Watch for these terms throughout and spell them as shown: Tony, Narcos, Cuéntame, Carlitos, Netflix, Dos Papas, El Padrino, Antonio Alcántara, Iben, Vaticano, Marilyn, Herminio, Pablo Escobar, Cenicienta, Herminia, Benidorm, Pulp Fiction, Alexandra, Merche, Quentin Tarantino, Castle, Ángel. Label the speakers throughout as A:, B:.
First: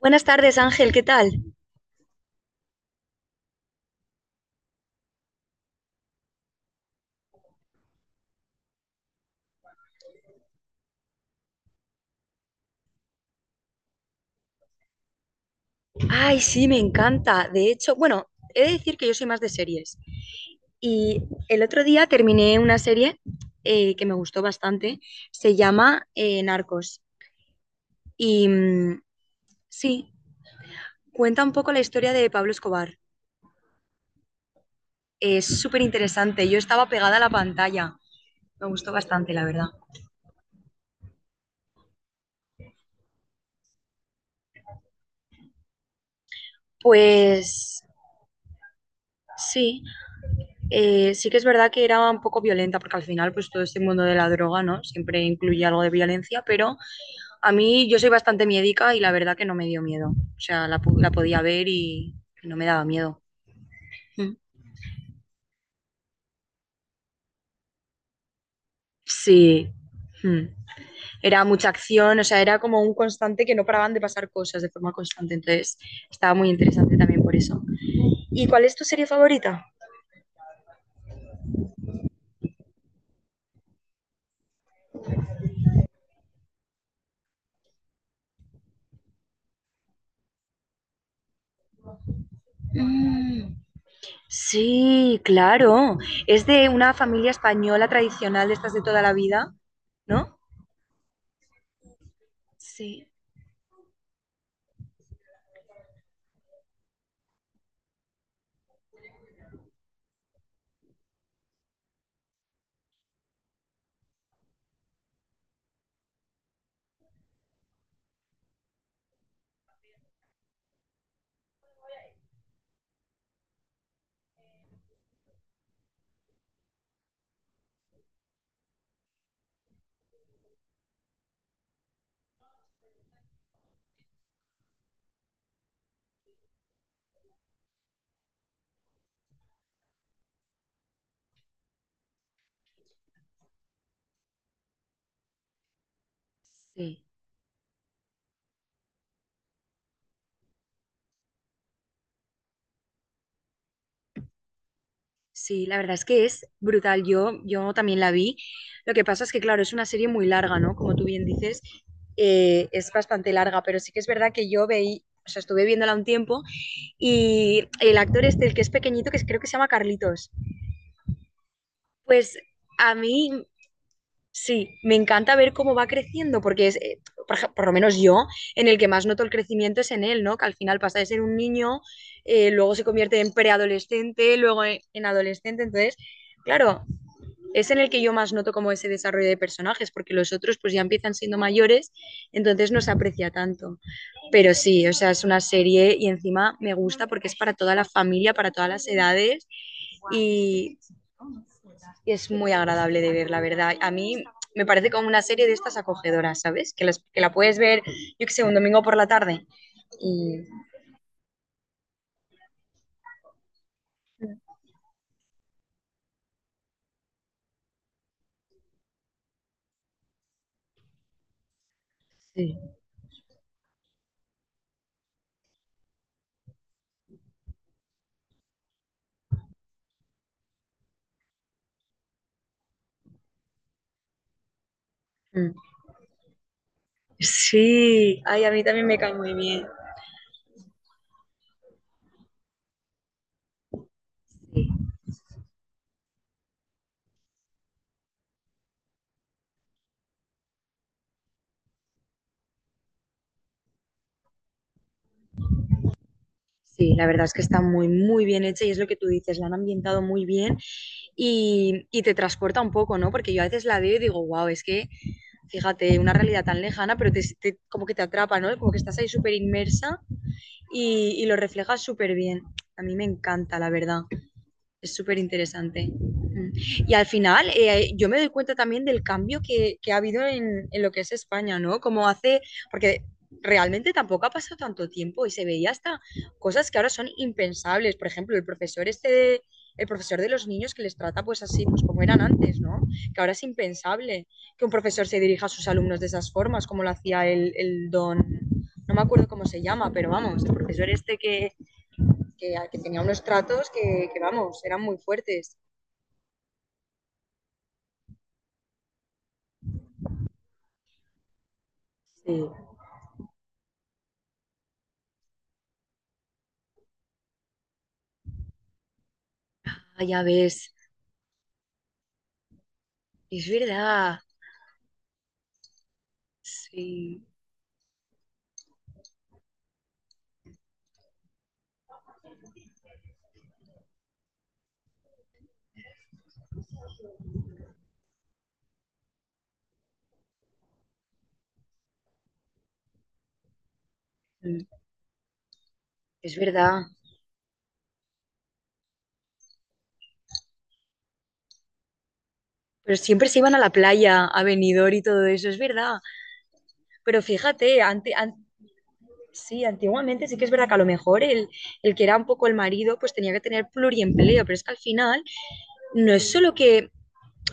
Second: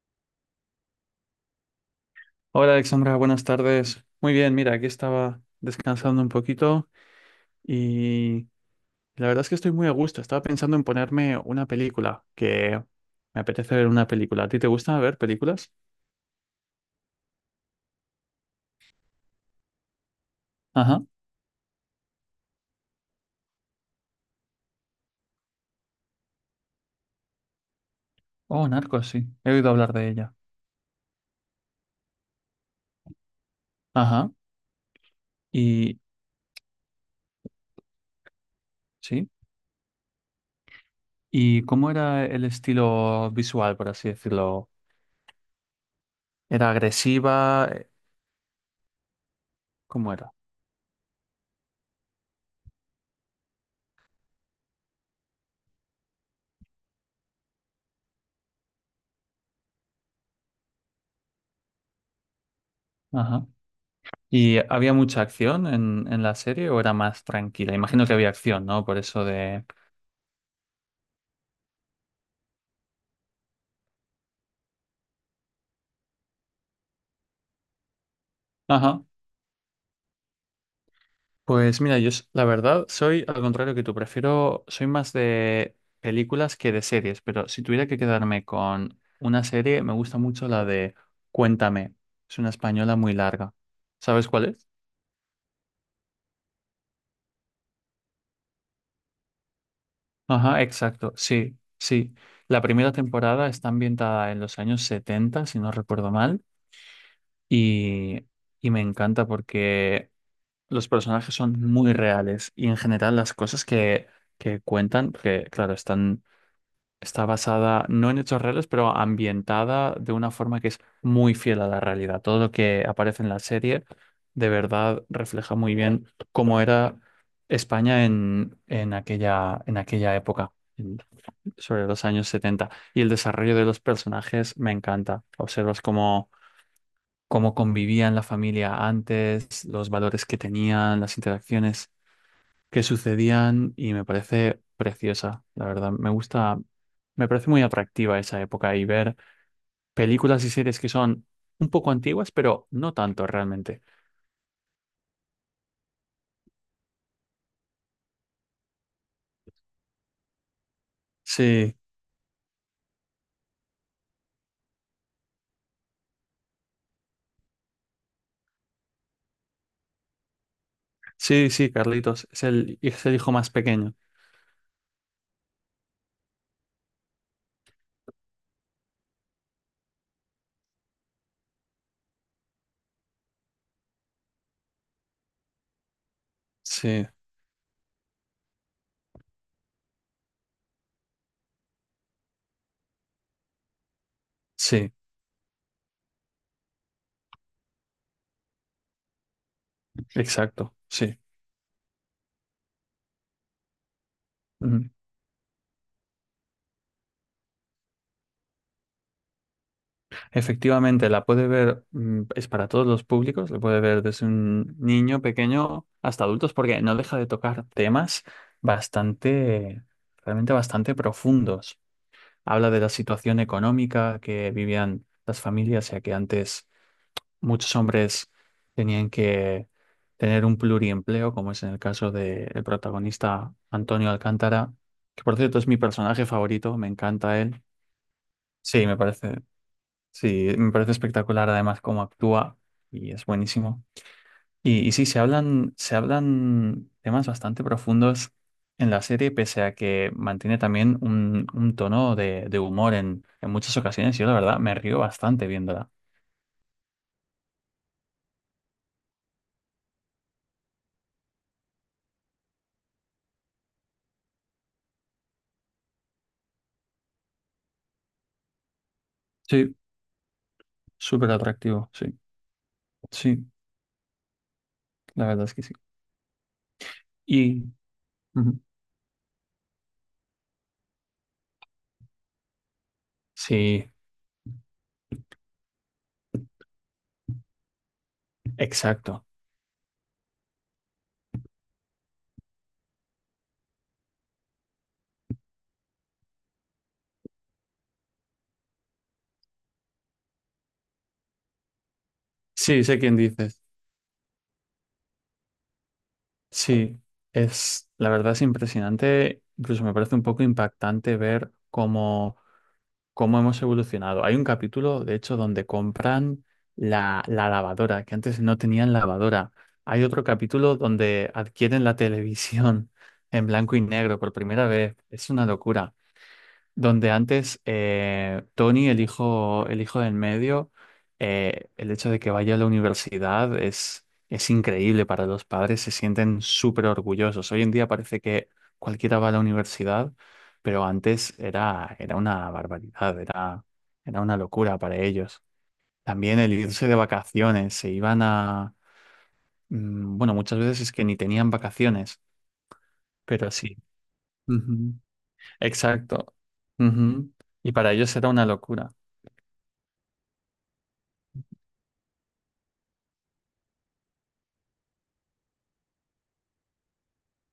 A: Buenas tardes, Ángel, ¿qué tal?
B: Hola Alexandra, buenas tardes. Muy bien, mira, aquí estaba descansando un poquito y la verdad es que estoy muy a gusto. Estaba pensando en ponerme una película, que me apetece ver una película. ¿A ti te gusta ver películas?
A: Ay, sí, me encanta. De hecho, bueno, he de decir que yo soy más de series.
B: Ajá.
A: Y el otro día terminé una serie que me gustó bastante. Se llama Narcos. Y
B: Oh, Narcos, sí. He oído hablar de
A: sí,
B: ella.
A: cuenta un poco la historia de Pablo Escobar.
B: Ajá.
A: Es súper
B: Y
A: interesante. Yo estaba pegada a la pantalla. Me gustó
B: sí.
A: bastante, la verdad.
B: ¿Y cómo era el estilo visual, por así decirlo? ¿Era agresiva?
A: Pues sí,
B: ¿Cómo era?
A: sí que es verdad que era un poco violenta, porque al final, pues todo este mundo de la droga, ¿no? Siempre incluye algo de violencia, pero a mí, yo soy bastante miedica y la verdad que no me dio miedo. O sea, la podía ver y no me daba miedo.
B: Ajá.
A: Mm.
B: ¿Y había mucha acción en la serie o era más tranquila? Imagino que había acción, ¿no? Por eso de...
A: Sí. Mm. Era mucha acción, o sea, era como un constante que no paraban de pasar cosas de forma constante. Entonces, estaba muy interesante también por eso. ¿Y cuál es tu
B: Ajá.
A: serie favorita?
B: Pues mira, la verdad soy al contrario que tú, prefiero, soy más de películas que de series, pero si tuviera que quedarme con una serie, me gusta mucho la de Cuéntame, es una española muy larga.
A: Mm.
B: ¿Sabes cuál es?
A: Sí, claro. Es de una familia española tradicional de estas de toda la vida, ¿no?
B: Ajá, exacto, sí, sí. La primera
A: Sí,
B: temporada está ambientada en los años 70, si no recuerdo mal, y, y me encanta porque los personajes son muy reales y en general las cosas que cuentan, que claro, está basada no en hechos reales, pero ambientada de una forma que es muy fiel a la realidad. Todo lo que aparece en la serie de verdad refleja muy bien cómo era España en aquella época. Sobre los años 70. Y el desarrollo de los personajes me encanta. Observas cómo convivían la familia antes, los valores que tenían, las interacciones que sucedían y me parece preciosa, la verdad. Me gusta,
A: sí.
B: me parece muy atractiva esa época y ver películas y series que son un poco antiguas, pero no tanto realmente.
A: Sí, la verdad es que es brutal. Yo también la vi. Lo que pasa es que, claro, es una serie muy larga, ¿no? Como tú bien dices,
B: Sí,
A: es bastante larga, pero sí que es verdad que yo veí, o sea, estuve viéndola un tiempo y el actor este, el que es pequeñito, que creo que se llama Carlitos,
B: sí, sí, Carlitos,
A: pues
B: es el,
A: a mí
B: hijo más pequeño.
A: sí, me encanta ver cómo va creciendo, porque es, por lo menos yo, en el que más noto el crecimiento es en él, ¿no? Que al final pasa de ser un niño, luego se convierte en preadolescente, luego en adolescente, entonces, claro,
B: Sí,
A: es en el que yo más noto como ese desarrollo de personajes, porque los otros pues ya empiezan siendo mayores, entonces no se aprecia tanto. Pero sí, o
B: sí,
A: sea, es una serie y encima me gusta porque es para toda la familia, para todas las edades
B: exacto,
A: y
B: sí.
A: es muy agradable de ver, la verdad. A mí me parece
B: Ujú.
A: como una serie de estas acogedoras, ¿sabes? Que la puedes ver, yo que sé, un domingo por la tarde. Y
B: Efectivamente, la puede ver, es para todos los públicos, la puede ver desde un niño pequeño hasta adultos, porque no deja de tocar temas bastante, realmente bastante profundos.
A: sí.
B: Habla de la situación económica que vivían las familias, ya que antes muchos hombres tenían que tener un pluriempleo, como es en el caso del protagonista Antonio Alcántara, que por
A: Mm.
B: cierto es mi personaje favorito, me encanta él.
A: Sí. Ay, a mí también
B: Sí, me
A: me cae muy
B: parece,
A: bien.
B: sí, me parece espectacular además cómo actúa y es buenísimo.
A: Sí.
B: Y sí, se hablan temas bastante profundos en la serie, pese a que mantiene también un tono de humor en muchas ocasiones. Yo, la verdad, me río bastante viéndola.
A: Sí, la verdad es que está muy, muy bien hecha y es lo que tú dices, la han ambientado muy bien y te transporta un poco, ¿no? Porque yo a veces la veo y digo, wow, es que, fíjate, una realidad tan lejana, pero como que te atrapa, ¿no? Como que estás ahí súper
B: Sí,
A: inmersa y
B: súper
A: lo reflejas
B: atractivo,
A: súper
B: sí.
A: bien. A mí me
B: Sí,
A: encanta, la verdad. Es súper
B: la verdad es que sí.
A: interesante. Mm. Y al final,
B: Y
A: yo me doy cuenta
B: ujú,
A: también del cambio que ha habido en lo que es España, ¿no? Como hace, porque
B: sí,
A: realmente tampoco ha pasado tanto tiempo y se veía hasta cosas que ahora son impensables. Por ejemplo,
B: exacto.
A: el profesor de los niños que les trata pues así, pues como eran antes, ¿no? Que ahora es impensable que un profesor se dirija a sus alumnos de esas formas, como lo hacía el don, no me acuerdo cómo se llama, pero vamos, el profesor este que
B: Sí, sé
A: tenía
B: quién
A: unos
B: dices.
A: tratos que, vamos, eran muy fuertes.
B: Sí, la verdad es impresionante. Incluso me parece un poco impactante ver cómo
A: Sí.
B: cómo hemos evolucionado. Hay un capítulo, de hecho, donde compran la lavadora, que antes no tenían lavadora. Hay
A: Ah, ya
B: otro
A: ves,
B: capítulo donde adquieren la televisión en
A: es
B: blanco y negro
A: verdad,
B: por primera vez. Es una locura donde
A: sí,
B: antes Tony, el hijo, del medio, el hecho de que vaya a la universidad es increíble para los padres, se sienten súper orgullosos. Hoy en día parece que cualquiera va a la universidad, pero antes era una barbaridad, era una locura para ellos.
A: es
B: También el
A: verdad.
B: irse de vacaciones, se iban a... Bueno, muchas veces es que ni tenían vacaciones,
A: Pero siempre se
B: pero
A: iban a la
B: sí.
A: playa, a Benidorm
B: Ujú.
A: y todo eso, es verdad.
B: Exacto.
A: Pero
B: Ujú. Y
A: fíjate,
B: para
A: ante,
B: ellos era
A: ante
B: una locura.
A: sí, antiguamente sí que es verdad que a lo mejor que era un poco el marido pues tenía que tener pluriempleo, pero es que al final no es solo que,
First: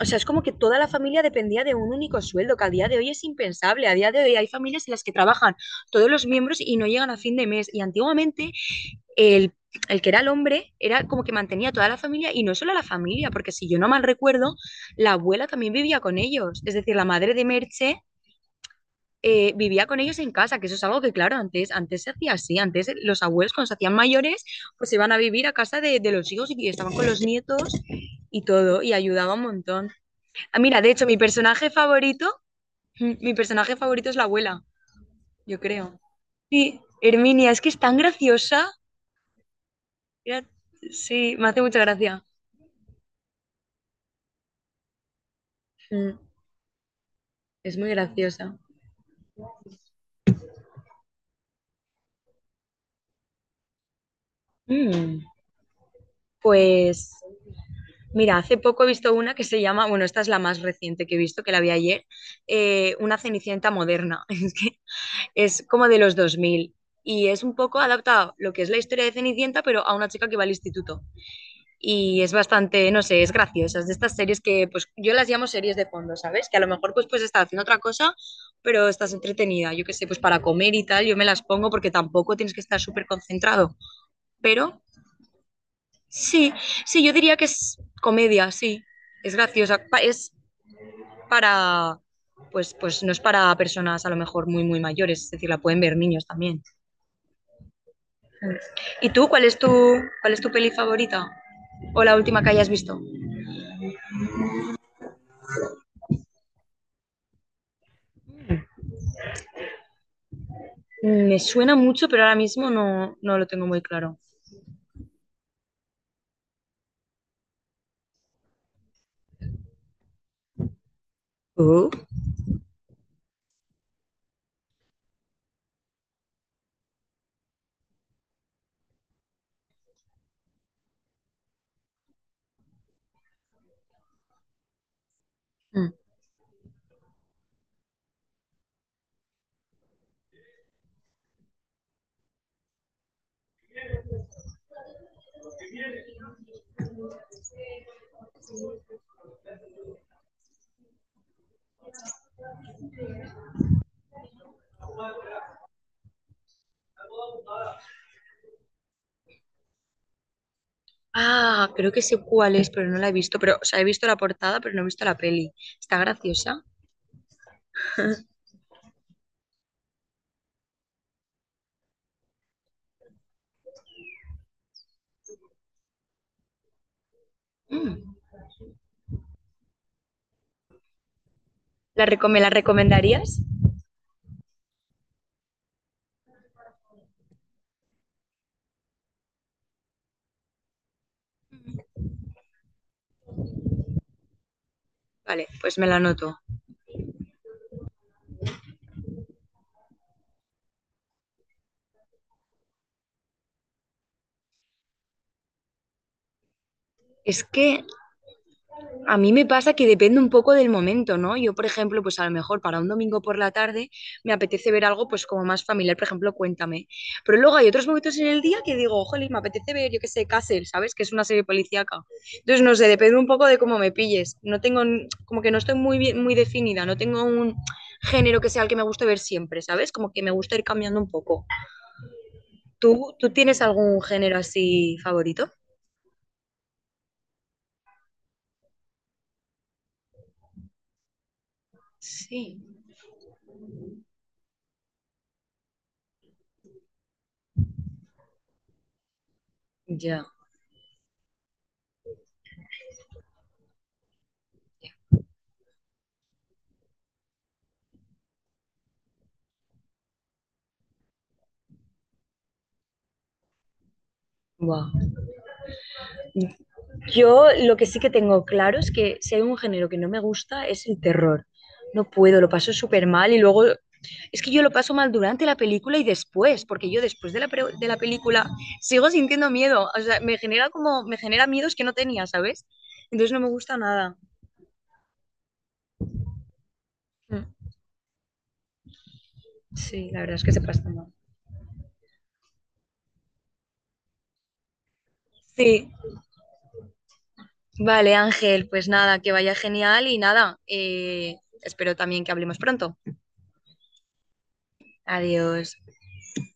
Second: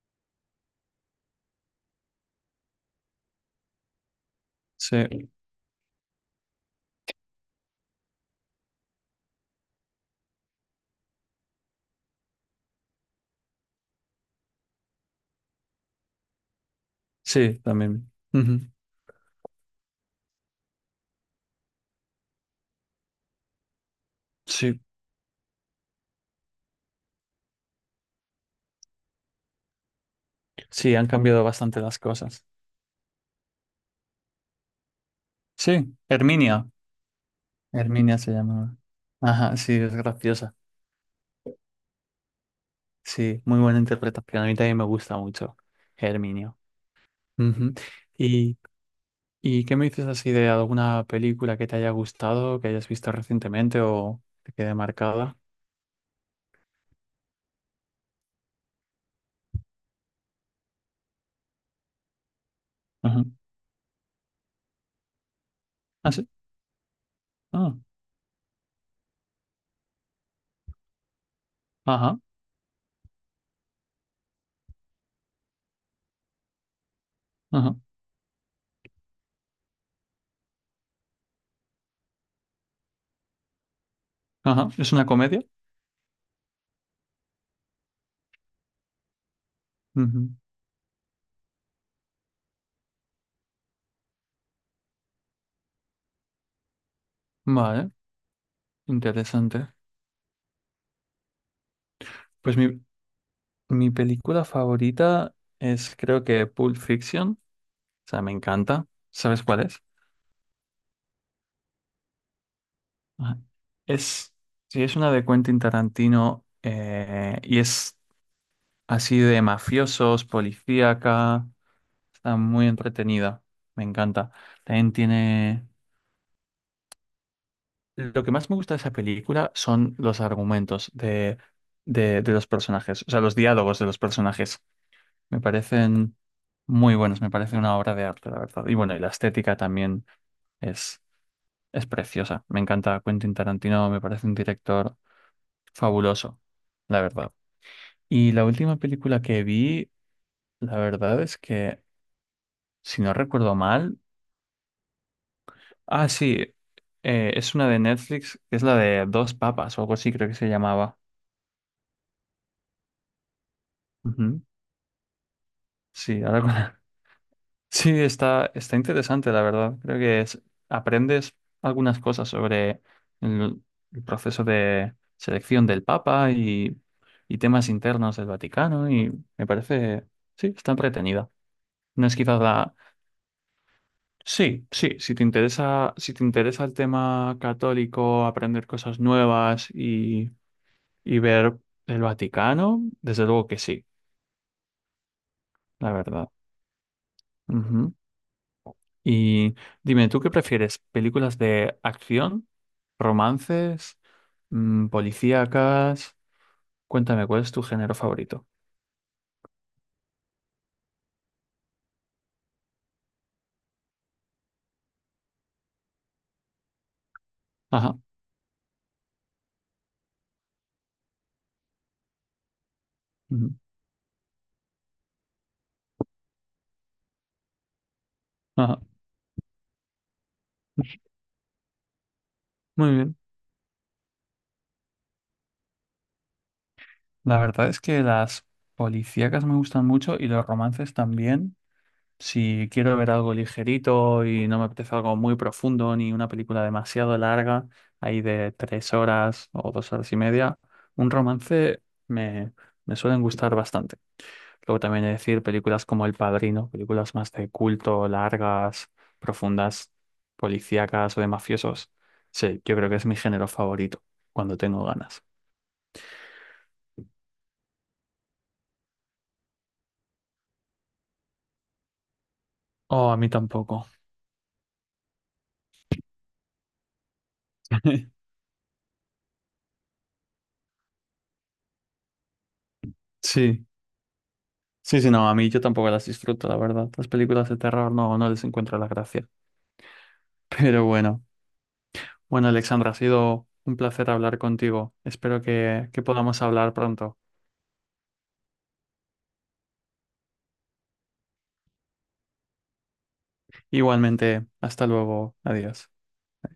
A: o sea, es como que toda la familia dependía de un único sueldo, que a día de hoy es impensable, a día de hoy hay familias en las que
B: Sí,
A: trabajan todos los miembros y no llegan a fin de mes, y antiguamente el, el que era el hombre era como que mantenía a toda la familia y no solo a la familia, porque si yo no mal recuerdo, la abuela también vivía con ellos, es decir, la madre de
B: sí,
A: Merche
B: también. Ujú,
A: vivía con ellos en casa, que eso es algo que, claro, antes, se hacía así, antes los abuelos cuando se hacían mayores,
B: sí,
A: pues se iban a vivir a casa de los hijos y estaban con los nietos y todo, y ayudaba un montón. Ah, mira, de
B: sí,
A: hecho,
B: han
A: mi
B: cambiado
A: personaje
B: bastante las
A: favorito,
B: cosas.
A: es la abuela, yo
B: Sí,
A: creo.
B: Herminia.
A: Sí, Herminia, es que es tan
B: Herminia se
A: graciosa.
B: llamaba. Ajá, sí, es
A: Mira,
B: graciosa.
A: sí, me hace mucha gracia.
B: Sí, muy buena interpretación. A mí también me gusta mucho
A: Mm,
B: Herminio. Ujú.
A: es muy
B: ¿Y,
A: graciosa.
B: y qué me dices así de alguna película que te haya gustado, que hayas visto recientemente o que quede
A: Mm,
B: marcada?
A: Pues mira, hace poco he visto una que se llama, bueno, esta es la más reciente que he visto, que la vi ayer, una
B: Ajá.
A: Cenicienta moderna. Es que es como de
B: Ah,
A: los
B: sí.
A: 2000 y es un
B: Ah,
A: poco adaptado lo que es la historia de Cenicienta, pero a una chica que va al instituto.
B: ajá,
A: Y es bastante, no sé, es graciosa, es de estas series que pues yo las llamo series de fondo, ¿sabes? Que a lo mejor pues estás haciendo
B: ajá,
A: otra cosa, pero estás entretenida, yo qué sé, pues para comer y tal, yo me las pongo porque tampoco tienes que estar súper concentrado,
B: ajá.
A: pero
B: ¿Es una comedia?
A: sí, sí, yo diría que es comedia, sí. Es graciosa. Es
B: Ujú.
A: para, pues no es para personas a lo mejor muy, muy mayores, es decir, la pueden ver niños también.
B: Vale,
A: Mm. ¿Y tú,
B: interesante.
A: cuál es tu peli favorita? ¿O la última que
B: Pues
A: hayas visto?
B: mi película favorita es creo que Pulp Fiction. O sea, me encanta. ¿Sabes cuál es?
A: Me suena mucho, pero ahora mismo no
B: Ajá.
A: lo tengo muy claro.
B: Es, sí, es una de Quentin Tarantino, y es así de mafiosos, policíaca.
A: Oh.
B: Está muy entretenida. Me encanta. También tiene... Lo que más me gusta de esa película son los argumentos de los personajes, o sea, los diálogos de los personajes. Me
A: Mm.
B: parecen muy buenos, me parece una obra de arte, la verdad. Y bueno, y la estética también es, es preciosa. Me encanta Quentin Tarantino, me parece un director fabuloso, la verdad. Y la última película que vi, la verdad es que, si no recuerdo mal, ah, sí, es una de Netflix, que es la de Dos Papas o algo así, creo que se llamaba.
A: Ah, creo que sé cuál es, pero no la he visto. Pero, o sea, he visto la
B: Ujú.
A: portada, pero no he visto la peli. Está
B: Sí, ahora
A: graciosa.
B: sí, está interesante, la verdad. Creo que aprendes algunas cosas sobre el, el proceso de selección del Papa y temas
A: Mm.
B: internos del Vaticano y me parece, sí, está entretenida. No es
A: ¿Me
B: quizás
A: la
B: la...
A: recomendarías?
B: Sí, sí, si te interesa el tema católico, aprender cosas nuevas y ver el Vaticano, desde luego que sí,
A: Vale, pues me
B: la
A: la
B: verdad.
A: anoto.
B: Ujú. Y dime, ¿tú qué prefieres? ¿Películas de acción, romances, policíacas? Cuéntame, ¿cuál
A: Es
B: es tu
A: que
B: género favorito?
A: a mí me pasa que depende un poco del momento, ¿no? Yo, por ejemplo, pues a lo mejor para un domingo por la tarde me apetece ver algo pues como más familiar, por ejemplo, Cuéntame. Pero luego hay otros
B: Ajá.
A: momentos en el día que digo, jolín, me apetece ver, yo qué sé, Castle, ¿sabes? Que es una serie policíaca. Entonces, no sé, depende un poco
B: Ujú,
A: de cómo me pilles. No tengo, como que no estoy muy bien, muy definida, no tengo un género que sea el que
B: ajá.
A: me guste ver siempre, ¿sabes? Como que me gusta ir cambiando un poco.
B: Muy
A: ¿Tú,
B: bien.
A: tú tienes algún género así favorito?
B: La verdad es que las policíacas me gustan mucho y los romances también.
A: Sí.
B: Si quiero ver algo ligerito y no me apetece algo muy profundo ni una película demasiado larga, ahí de 3 horas o dos horas y
A: Ya.
B: media, un romance me suelen gustar bastante. Luego también es decir, películas como El Padrino, películas más de culto, largas, profundas, policíacas o de mafiosos. Sí, yo creo que es mi género favorito, cuando tengo
A: Wow.
B: ganas.
A: Yo lo que sí que tengo claro es que si hay un género que no me gusta es el terror. No puedo, lo paso súper
B: Oh, a mí
A: mal y luego
B: tampoco.
A: es que yo lo paso mal durante la película y después, porque yo después de de la película sigo sintiendo miedo. O sea, me genera miedos que no tenía, ¿sabes? Entonces no me
B: Sí,
A: gusta nada.
B: sí, sí, no, a mí yo tampoco las disfruto, la verdad. Las películas
A: Mm,
B: de terror no, no les encuentro la gracia.
A: Sí, la verdad es que se
B: Pero
A: pasa mal.
B: bueno, bueno, Alexandra, ha sido un placer hablar contigo. Espero
A: Sí,
B: que podamos hablar pronto.
A: vale, Ángel, pues nada, que vaya genial y nada, espero también que hablemos pronto.
B: Igualmente, hasta luego.
A: Adiós.
B: Adiós.